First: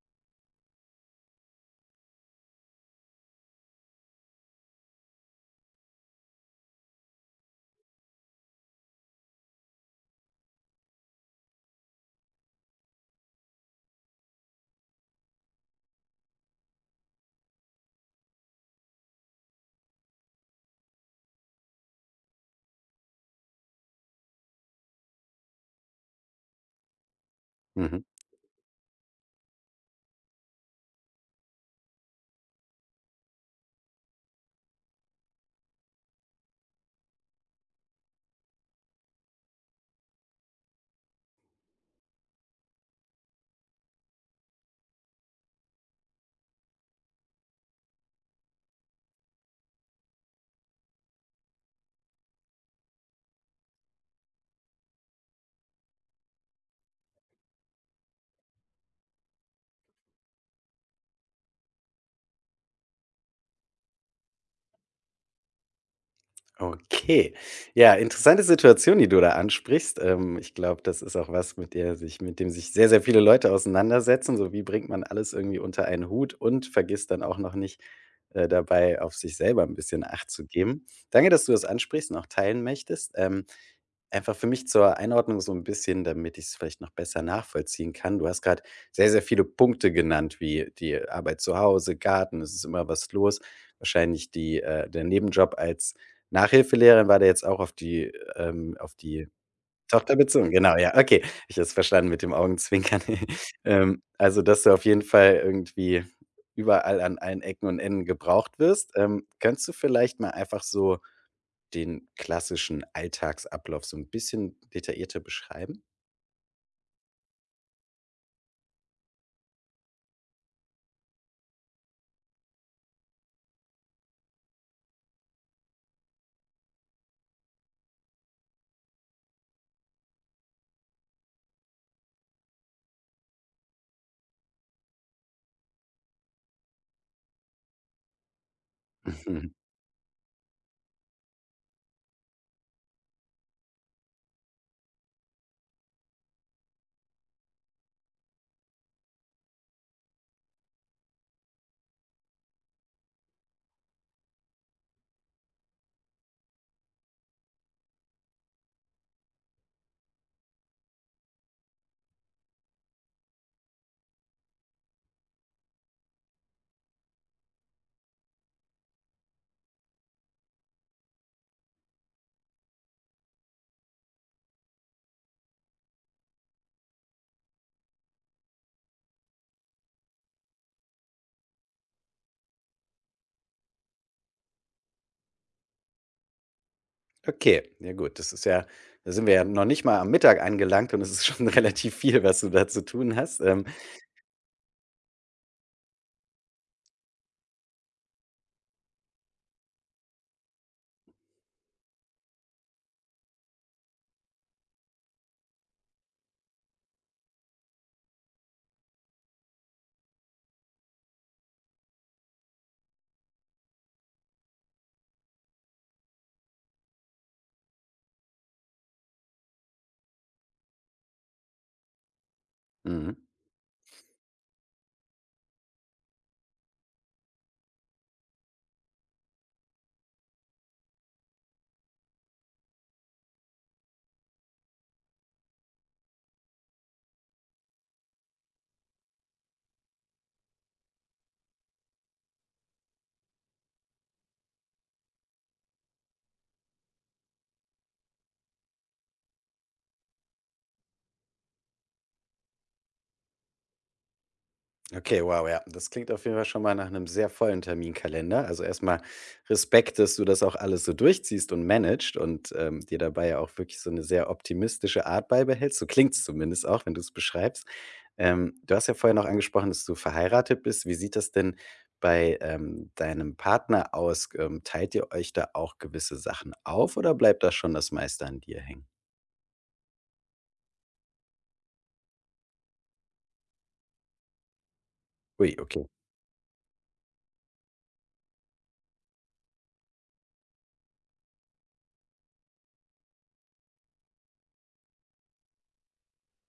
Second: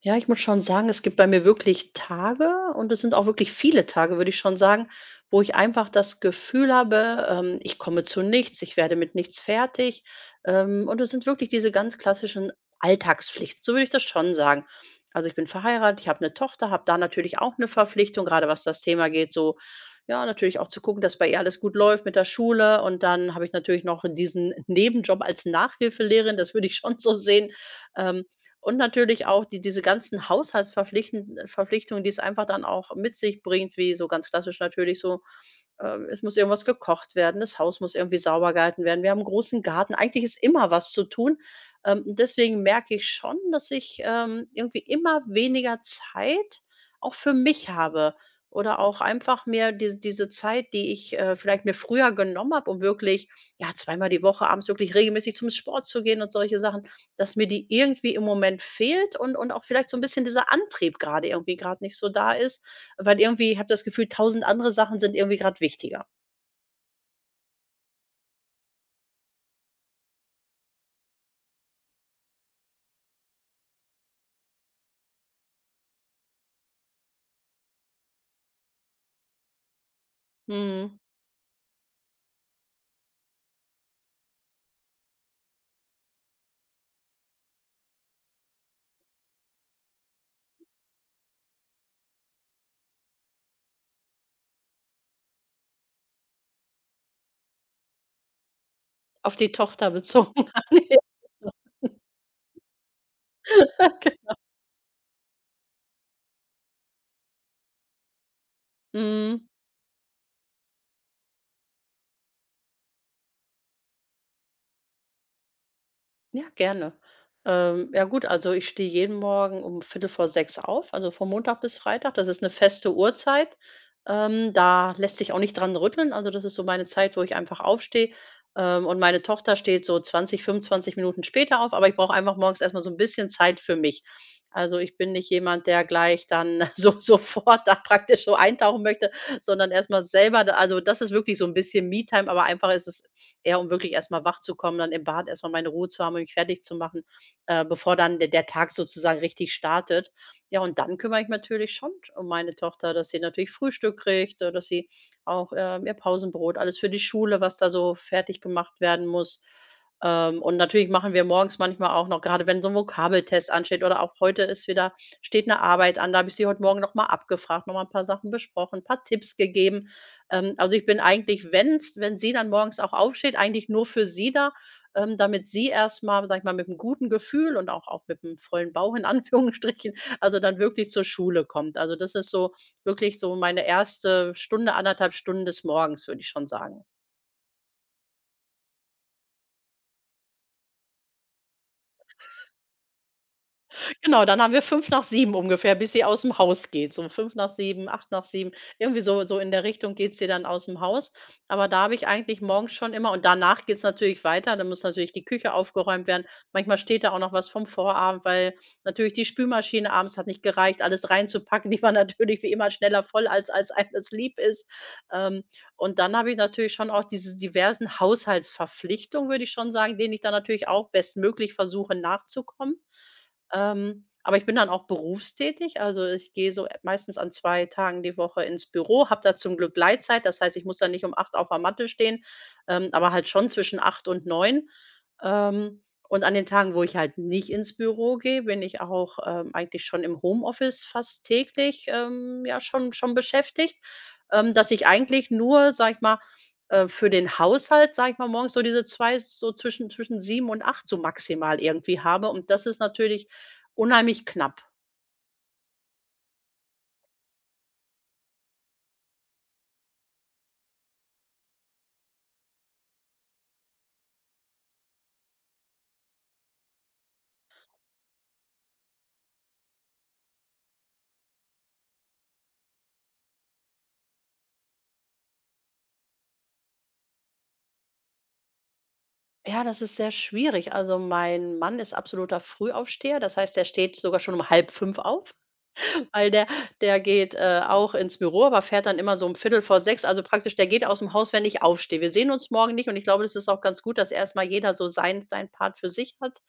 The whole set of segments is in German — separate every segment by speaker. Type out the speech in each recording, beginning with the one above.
Speaker 1: Ja, ich muss schon sagen, es gibt bei mir wirklich Tage und es sind auch wirklich viele Tage, würde ich schon sagen, wo ich einfach das Gefühl habe, ich komme zu nichts, ich werde mit nichts fertig. Und es sind wirklich diese ganz klassischen Alltagspflichten, so würde ich das schon sagen. Also ich bin verheiratet, ich habe eine Tochter, habe da natürlich auch eine Verpflichtung, gerade was das Thema geht, so ja, natürlich auch zu gucken, dass bei ihr alles gut läuft mit der Schule. Und dann habe ich natürlich noch diesen Nebenjob als Nachhilfelehrerin, das würde ich schon so sehen.
Speaker 2: Mhm.
Speaker 1: Ähm, und natürlich auch diese ganzen Haushaltsverpflichten Verpflichtungen, die es einfach dann auch mit sich bringt, wie so ganz klassisch natürlich so es muss irgendwas gekocht werden, das Haus muss irgendwie sauber gehalten werden. Wir haben 'n großen Garten. Eigentlich ist immer was zu tun. Und deswegen merke ich schon, dass ich irgendwie immer weniger Zeit auch für mich habe oder auch einfach mehr diese Zeit, die ich, vielleicht mir früher genommen habe, um wirklich, ja, 2-mal die Woche abends wirklich regelmäßig zum Sport zu gehen und solche Sachen, dass mir die irgendwie im Moment fehlt und auch vielleicht so ein bisschen dieser Antrieb gerade irgendwie gerade nicht so da ist, weil irgendwie ich habe das Gefühl, tausend andere Sachen sind irgendwie gerade wichtiger.
Speaker 2: Okay. Ja, interessante Situation, die du da ansprichst. Ich glaube, das ist auch was, mit dem sich sehr, sehr viele Leute auseinandersetzen. So, wie bringt man alles irgendwie unter einen Hut und vergisst dann auch noch nicht dabei, auf sich selber ein bisschen Acht zu geben.
Speaker 1: Mhm.
Speaker 2: Danke, dass du das ansprichst und auch teilen möchtest. Einfach für mich zur Einordnung so ein bisschen, damit ich es vielleicht noch besser nachvollziehen kann. Du hast gerade sehr, sehr viele Punkte genannt, wie die Arbeit zu Hause, Garten, es ist immer was los. Wahrscheinlich die der Nebenjob als Nachhilfelehrerin, war der jetzt auch auf die auf die
Speaker 1: Auf die Tochter
Speaker 2: Tochter
Speaker 1: bezogen.
Speaker 2: bezogen? Genau, ja,
Speaker 1: Ja.
Speaker 2: okay. Ich habe es verstanden mit dem Augenzwinkern. Dass du auf jeden Fall irgendwie überall an allen Ecken und Enden gebraucht wirst.
Speaker 1: Mhm.
Speaker 2: Könntest du vielleicht mal einfach so den klassischen Alltagsablauf so ein bisschen detaillierter beschreiben?
Speaker 1: Ja, gerne. Ja gut, also ich stehe jeden Morgen um Viertel vor sechs auf, also von Montag bis Freitag. Das ist eine feste Uhrzeit. Da lässt sich auch nicht dran rütteln. Also, das ist so meine Zeit, wo ich einfach aufstehe. Und meine Tochter steht so 20, 25 Minuten später auf, aber ich brauche einfach morgens erstmal so ein bisschen Zeit für mich. Also, ich bin nicht jemand, der gleich dann so sofort da praktisch so eintauchen möchte,
Speaker 2: Mhm.
Speaker 1: sondern erstmal selber da, also, das ist wirklich so ein bisschen Me-Time, aber einfach ist es eher um wirklich erst mal kommen, dann im Bad erst mal meine Ruhe zu haben und mich fertigzumachen, bevor dann der Tag sozusagen richtig startet. Ja, und dann kümmere ich mich natürlich schon um meine Tochter, dass sie natürlich Frühstück kriegt, dass sie auch ihr Pausenbrot, alles für die Schule, was da so fertig gemacht werden muss. Und natürlich machen wir morgens manchmal auch noch, gerade wenn so ein Vokabeltest ansteht oder auch heute ist wieder, steht eine Arbeit an, da habe ich sie heute Morgen noch mal abgefragt, noch mal 'n paar Sachen besprochen, ein paar Tipps gegeben. Also, ich bin eigentlich, wenn sie dann morgens auch aufsteht, eigentlich nur für sie da, damit sie erst mal, sage ich mal, mit einem guten Gefühl und auch mit einem vollen Bauch in Anführungsstrichen, also, dann wirklich zur Schule kommt. Also, das ist so wirklich so meine erste Stunde, anderthalb Stunden des Morgens, würde ich schon sagen.
Speaker 2: Okay, ja gut, das ist ja da sind wir ja noch nicht mal am Mittag angelangt und es ist schon relativ viel, was du da zu tun hast. Ähm,
Speaker 1: Genau, dann haben wir 5 nach 7 ungefähr, bis sie aus'm Haus geht. So 5 nach 7, 8 nach 7, irgendwie so in der Richtung geht sie dann aus'm Haus. Aber da habe ich eigentlich morgens schon immer, und danach geht's natürlich weiter, dann muss natürlich die Küche aufgeräumt werden. Manchmal steht da auch noch was vom Vorabend, weil natürlich die Spülmaschine abends hat nicht gereicht, alles reinzupacken. Die war natürlich wie immer schneller voll, als einem das lieb ist. Ähm, und dann habe ich natürlich schon auch diese diversen Haushaltsverpflichtungen, würde ich schon sagen, denen ich dann natürlich auch bestmöglich versuche nachzukommen.
Speaker 2: mhm.
Speaker 1: Aber ich bin dann auch berufstätig. Also, ich gehe so meistens an 2 Tagen die Woche ins Büro, habe da zum Glück Gleitzeit. Das heißt, ich muss da nicht um 8 auf der Matte stehen, aber halt schon zwischen 8 und 9. Ähm, und an den Tagen, wo ich halt nicht ins Büro gehe, bin ich auch eigentlich schon im Homeoffice fast täglich, ja, schon beschäftigt, dass ich eigentlich nur, sage ich mal, für den Haushalt, sage ich mal, morgens so diese zwei, so zwischen 7 und 8 so maximal irgendwie habe. Und das ist natürlich unheimlich knapp.
Speaker 2: Okay, wow, ja, das klingt auf jeden Fall schon mal nach einem sehr vollen Terminkalender. Also, erstmal Respekt, dass du das auch alles so durchziehst und managst und, dir dabei ja auch wirklich so eine sehr optimistische Art beibehältst. So klingt's zumindest auch, wenn du es beschreibst. Du hast ja vorher noch angesprochen, dass du verheiratet bist. Wie sieht das denn bei, deinem Partner aus? Teilt ihr euch da auch gewisse Sachen auf oder bleibt da schon das meiste an dir hängen?
Speaker 1: Ja, das ist sehr schwierig. Also, mein Mann ist absoluter Frühaufsteher. Das heißt, er steht sogar schon um halb fünf auf.
Speaker 2: Ui, okay.
Speaker 1: Weil der geht, auch ins Büro, aber fährt dann immer so um Viertel vor sechs. Also praktisch der geht aus dem Haus, wenn ich aufstehe. Wir sehen uns morgen nicht und ich glaube, das ist auch ganz gut, dass erstmal jeder so sein Part für sich hat.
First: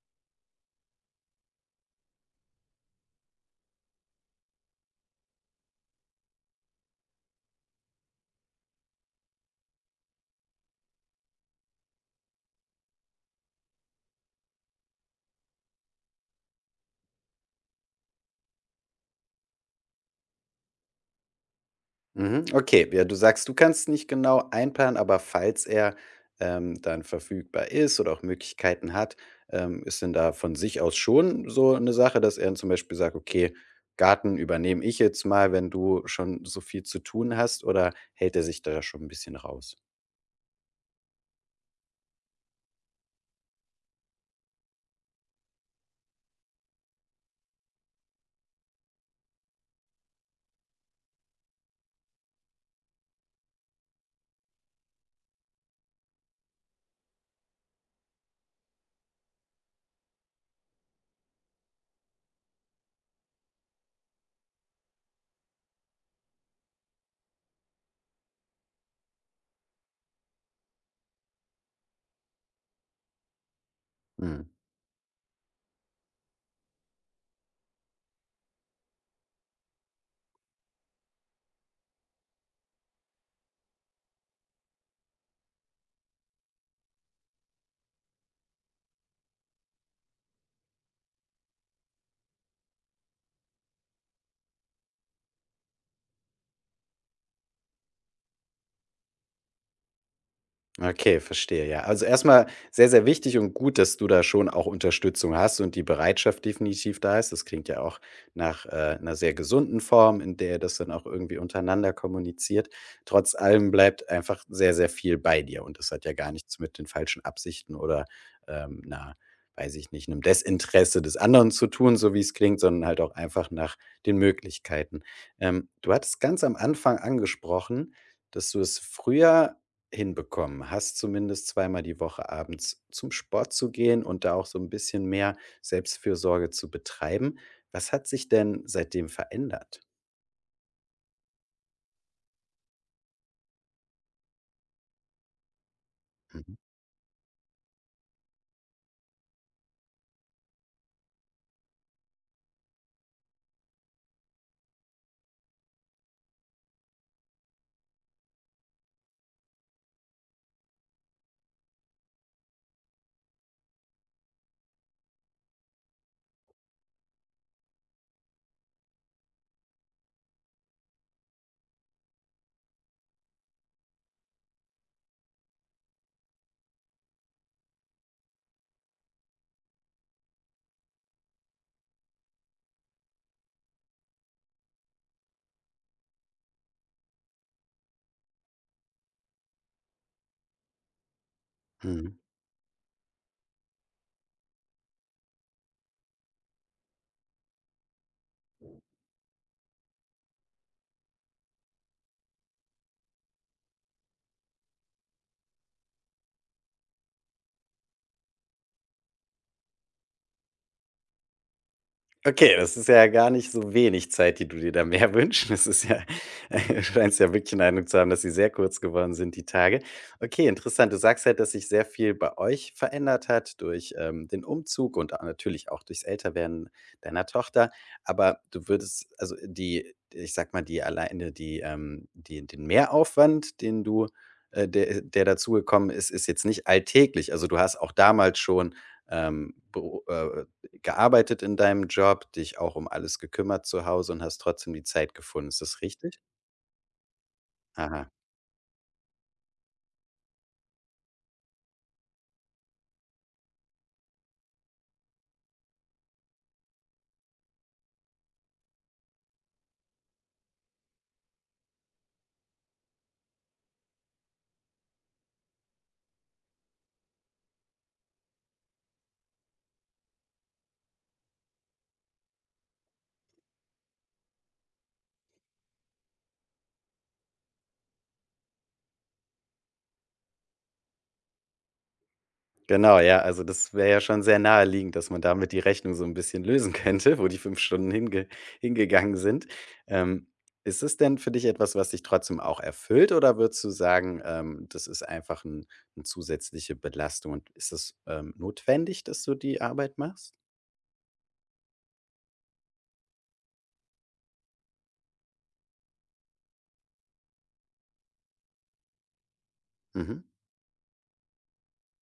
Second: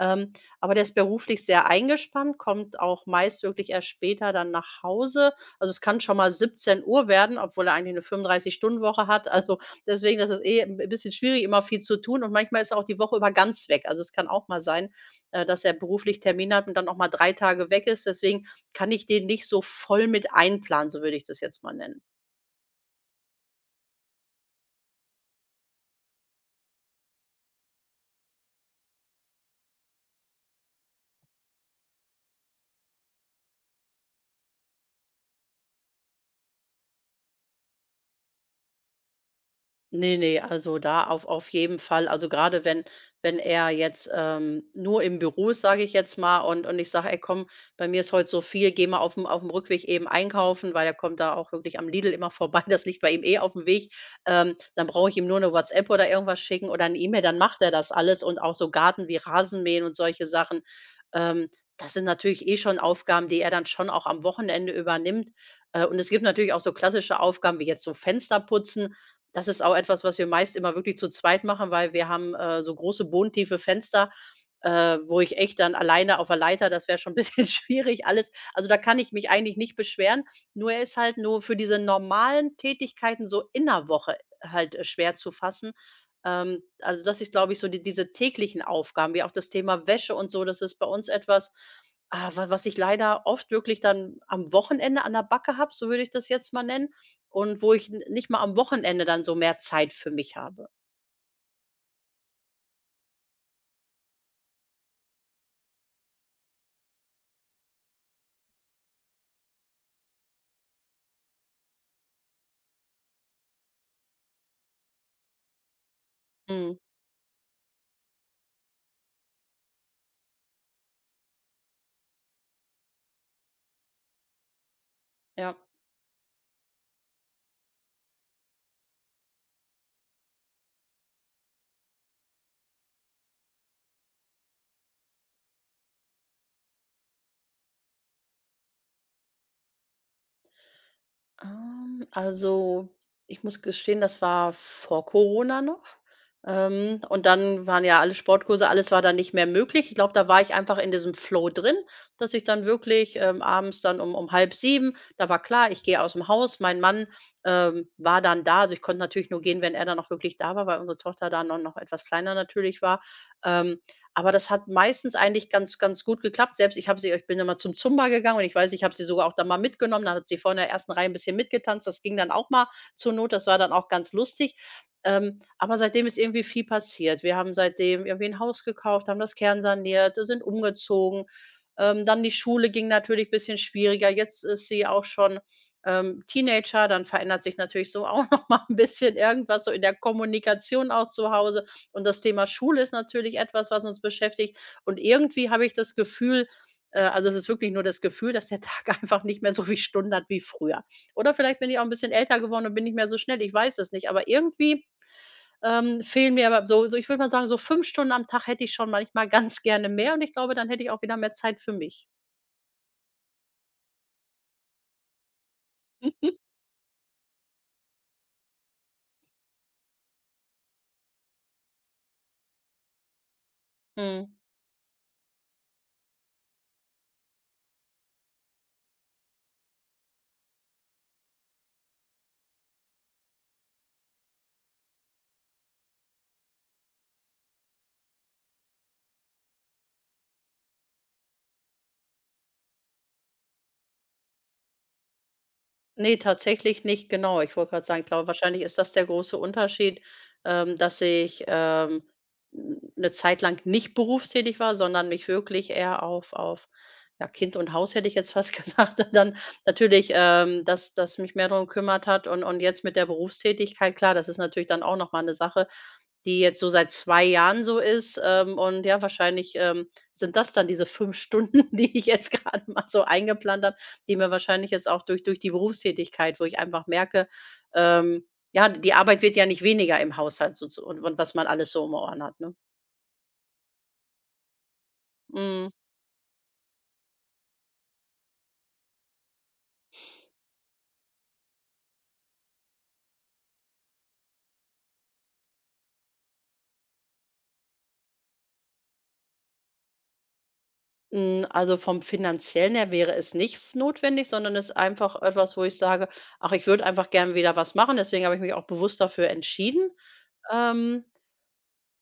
Speaker 1: Ähm, aber der ist beruflich sehr eingespannt, kommt auch meist wirklich erst später dann nach Hause. Also, es kann schon mal 17 Uhr werden, obwohl er eigentlich eine 35-Stunden-Woche hat. Also, deswegen, das ist eh ein bisschen schwierig, immer viel zu tun und manchmal ist er auch die Woche über ganz weg. Also, es kann auch mal sein, dass er beruflich Termin hat und dann auch mal 3 Tage weg ist. Deswegen kann ich den nicht so voll mit einplanen, so würde ich das jetzt mal nennen.
Speaker 2: Mhm, okay. Ja, du sagst, du kannst nicht genau einplanen, aber falls er, dann verfügbar ist oder auch Möglichkeiten hat, ist denn da von sich aus schon so eine Sache, dass er zum Beispiel sagt: „Okay, Garten übernehme ich jetzt mal, wenn du schon so viel zu tun hast“, oder hält er sich da schon ein bisschen raus?
Speaker 1: Ne, ne, also da auf jeden Fall. Also gerade wenn er jetzt nur im Büro ist, sage ich jetzt mal, und ich sage: „Ey komm, bei mir ist heute so viel, geh mal auf dem Rückweg eben einkaufen“, weil er kommt da auch wirklich am Lidl immer vorbei, das liegt bei ihm eh auf dem Weg. Dann brauche ich ihm nur eine WhatsApp oder irgendwas schicken oder eine E-Mail, dann macht er das alles, und auch so Garten wie Rasenmähen und solche Sachen. Ähm, Das sind natürlich eh schon Aufgaben, die er dann schon auch am Wochenende übernimmt. Und es gibt natürlich auch so klassische Aufgaben wie jetzt so Fenster putzen. Das ist auch etwas, was wir meist immer wirklich zu zweit machen, weil wir haben, so große bodentiefe Fenster,
Speaker 2: Mhm.
Speaker 1: wo ich echt dann alleine auf der Leiter, das wäre schon ein bisschen schwierig alles. Also, da kann ich mich eigentlich nicht beschweren. Nur er ist halt nur für diese normalen Tätigkeiten so in der Woche halt, schwer zu fassen. Also, das ist, glaube ich, so die diese täglichen Aufgaben, wie auch das Thema Wäsche und so, das ist bei uns etwas, ah, wa was ich leider oft wirklich dann am Wochenende an der Backe habe, so würde ich das jetzt mal nennen. Und wo ich n nicht mal am Wochenende dann so mehr Zeit für mich habe.
Speaker 2: Okay, verstehe, ja. Also erstmal sehr, sehr wichtig und gut, dass du da schon auch Unterstützung hast und die Bereitschaft definitiv da ist. Das klingt ja auch nach einer sehr gesunden Form, in der ihr das dann auch irgendwie untereinander kommuniziert. Trotz allem bleibt einfach sehr, sehr viel bei dir und das hat ja gar nichts mit
Speaker 1: Mhm,
Speaker 2: den falschen Absichten oder ähm, einer, weiß ich nicht, einem Desinteresse des anderen zu tun, so wie es klingt, sondern halt auch einfach nach den Möglichkeiten.
Speaker 1: ja.
Speaker 2: Du hattest ganz am Anfang angesprochen, dass du es früher hinbekommen hast, zumindest zweimal die Woche abends zum Sport zu gehen und da auch so ein bisschen mehr Selbstfürsorge zu betreiben. Was hat sich denn seitdem verändert?
Speaker 1: Also, ich muss gestehen, das war vor Corona noch.
Speaker 2: Mhm.
Speaker 1: Und dann waren ja alle Sportkurse, alles war dann nicht mehr möglich. Ich glaube, da war ich einfach in diesem Flow drin, dass ich dann wirklich abends dann um halb 7, da war klar, ich gehe aus dem Haus. Mein Mann war dann da. Also, ich konnte natürlich nur gehen, wenn er dann auch wirklich da war, weil unsere Tochter dann noch etwas kleiner natürlich war. Ähm Aber das hat meistens eigentlich ganz gut geklappt. Selbst ich habe sie ich bin immer zum Zumba gegangen und ich weiß, ich habe sie sogar auch dann mal mitgenommen. Dann hat sie vorne in der ersten Reihe ein bisschen mitgetanzt. Das ging dann auch mal zur Not. Das war dann auch ganz lustig. Aber seitdem ist irgendwie viel passiert. Wir haben seitdem irgendwie ein Haus gekauft, haben das kernsaniert, sind umgezogen. Dann die Schule ging natürlich ein bisschen schwieriger. Jetzt ist sie auch schon Teenager. Dann verändert sich natürlich so auch noch mal ein bisschen irgendwas so in der Kommunikation auch zu Hause. Und
Speaker 2: Mhm.
Speaker 1: das Thema Schule ist natürlich etwas, was uns beschäftigt. Und irgendwie habe ich das Gefühl, also es ist wirklich nur das Gefühl, dass der Tag einfach nicht mehr so viel Stunden hat wie früher. Oder vielleicht bin ich auch ein bisschen älter geworden und bin nicht mehr so schnell, ich weiß es nicht. Aber irgendwie fehlen mir aber so ich würde mal sagen, so 5 Stunden am Tag hätte ich schon manchmal ganz gerne mehr und ich glaube, dann hätte ich auch wieder mehr Zeit für mich.
Speaker 2: Okay, das ist ja gar nicht so wenig Zeit, die du dir da mehr wünschst. Das ist ja
Speaker 1: Mhm.
Speaker 2: Du scheinst ja wirklich den Eindruck zu haben, dass sie sehr kurz geworden sind, die Tage. Okay, interessant. Du sagst halt, dass sich sehr viel bei euch verändert hat durch,
Speaker 1: Mhm.
Speaker 2: den Umzug und a natürlich auch durchs Älterwerden deiner Tochter. Aber du würdest also die ich sag mal, die alleine die, die den Mehraufwand, den du der dazugekommen ist, ist jetzt nicht alltäglich. Also, du hast auch damals schon, ähm, äh, gearbeitet in deinem Job, dich auch um alles gekümmert zu Hause und hast trotzdem die Zeit gefunden. Ist das
Speaker 1: Ne,
Speaker 2: richtig?
Speaker 1: tatsächlich nicht, genau. Ich wollte gerade sagen, ich
Speaker 2: Aha.
Speaker 1: glaube, wahrscheinlich ist das der große Unterschied dass ich, n 'ne Zeit lang nicht berufstätig war, sondern mich wirklich eher auf, ja, Kind und Haus hätte ich jetzt fast gesagt, dann natürlich dass mich mehr darum gekümmert hat, und jetzt mit der Berufstätigkeit, klar, das ist natürlich dann auch noch mal 'ne Sache, die jetzt so seit 2 Jahren so ist, und ja, wahrscheinlich sind das dann diese 5 Stunden, die ich jetzt gerade mal so eingeplant, die mir wahrscheinlich jetzt auch durch die Berufstätigkeit, wo ich einfach merke, ähm, ja, die Arbeit wird ja nicht weniger im Haushalt, so zu, und was man alles so um die Ohren hat, ne?
Speaker 2: Genau, ja, also das wäre ja schon sehr naheliegend, dass man damit die
Speaker 1: Mhm.
Speaker 2: Rechnung so ein bisschen lösen könnte, wo die 5 Stunden hingegangen sind. Ähm, Ist es denn für dich etwas, was dich trotzdem auch erfüllt oder würdest du sagen, das ist einfach 'n 'ne zusätzliche Belastung und ist es, notwendig, dass du die Arbeit machst?
Speaker 1: Hm, also vom Finanziellen her wäre es nicht f notwendig, sondern es ist einfach etwas, wo ich sage: „Ach, ich würde einfach gerne wieder was machen.“ Deswegen habe ich mich auch bewusst dafür entschieden.
Speaker 2: Mhm.
Speaker 1: Ähm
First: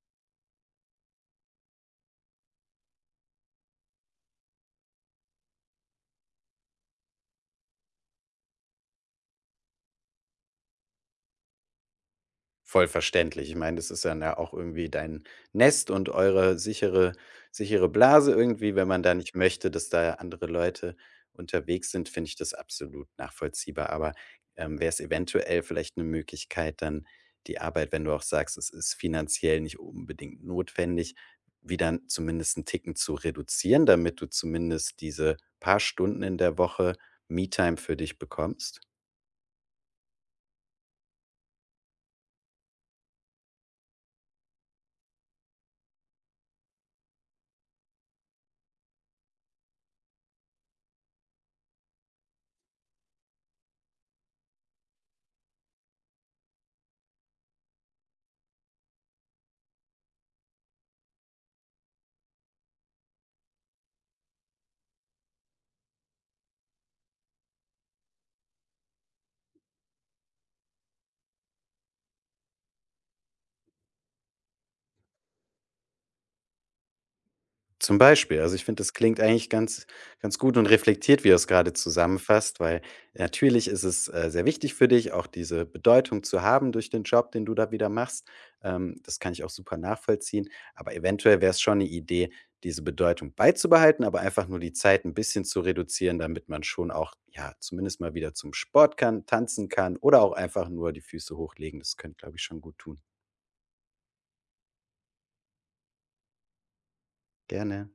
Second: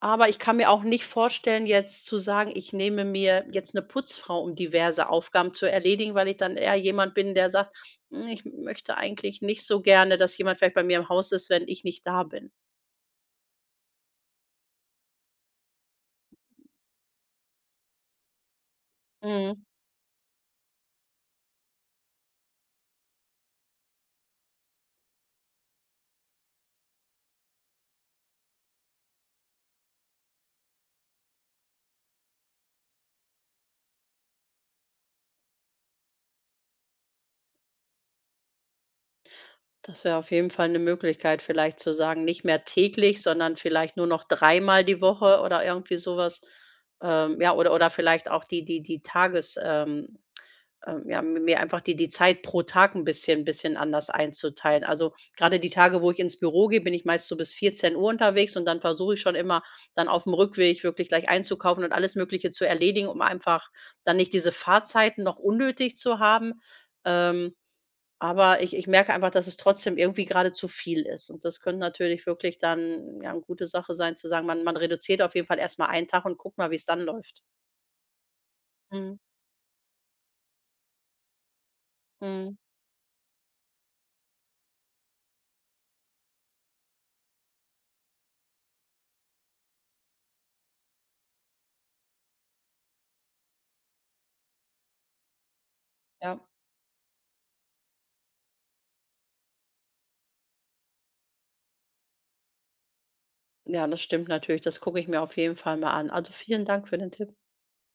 Speaker 1: Aber ich kann mir auch nicht vorstellen, jetzt zu sagen, ich nehme mir jetzt eine Putzfrau, um diverse Aufgaben zu erledigen, weil ich dann eher jemand bin, der sagt: „Hm, ich möchte eigentlich nicht so gerne, dass jemand vielleicht bei mir im Haus ist, wenn ich nicht da bin.“
Speaker 2: Voll verständlich. Ich meine, das ist dann ja auch irgendwie dein Nest und eure sichere Blase irgendwie, wenn man da nicht
Speaker 1: Mhm.
Speaker 2: möchte, dass da andere Leute unterwegs sind, finde ich das absolut nachvollziehbar. Aber, wäre es eventuell vielleicht eine Möglichkeit, dann die Arbeit, wenn du auch sagst, es ist finanziell nicht unbedingt notwendig, wieder zumindest 'n Ticken zu reduzieren, damit du zumindest diese paar Stunden in der Woche Me-Time für dich bekommst?
Speaker 1: Das wäre auf jeden Fall eine Möglichkeit, vielleicht zu sagen, nicht mehr täglich, sondern vielleicht nur noch dreimal die Woche oder irgendwie sowas. Ja, oder vielleicht auch die Tages ja, mi mir einfach die Zeit pro Tag ein bisschen anders einzuteilen. Also, gerade die Tage, wo ich ins Büro gehe, bin ich meist so bis 14 Uhr unterwegs und dann versuche ich schon immer, dann auf dem Rückweg wirklich gleich einzukaufen und alles Mögliche zu erledigen, um einfach dann nicht diese Fahrzeiten noch unnötig zu haben. Ähm, aber ich merke einfach, dass es trotzdem irgendwie gerade zu viel ist. Und das könnte natürlich wirklich dann, ja, 'ne gute Sache sein zu sagen, man reduziert auf jeden Fall erst mal einen Tag und guckt mal, wie es dann läuft.
Speaker 2: Zum Beispiel, also ich finde, das
Speaker 1: Mhm,
Speaker 2: klingt eigentlich ganz gut und reflektiert, wie du es gerade
Speaker 1: mhm,
Speaker 2: zusammenfasst, weil natürlich ist es, sehr wichtig für dich, auch diese Bedeutung zu haben durch den Job, den du da wieder machst. Das kann ich auch super nachvollziehen. Aber eventuell wäre es schon eine Idee, diese Bedeutung beizubehalten, aber einfach nur die Zeit ein bisschen zu reduzieren,
Speaker 1: ja.
Speaker 2: damit man schon auch, ja, zumindest mal wieder zum Sport kann, tanzen kann oder auch einfach nur die Füße hochlegen. Das könnte, glaube ich, schon gut tun.
Speaker 1: Ja, das stimmt natürlich. Das gucke ich mir auf jeden Fall mal an. Also, vielen Dank für den Tipp.
Speaker 2: Gerne.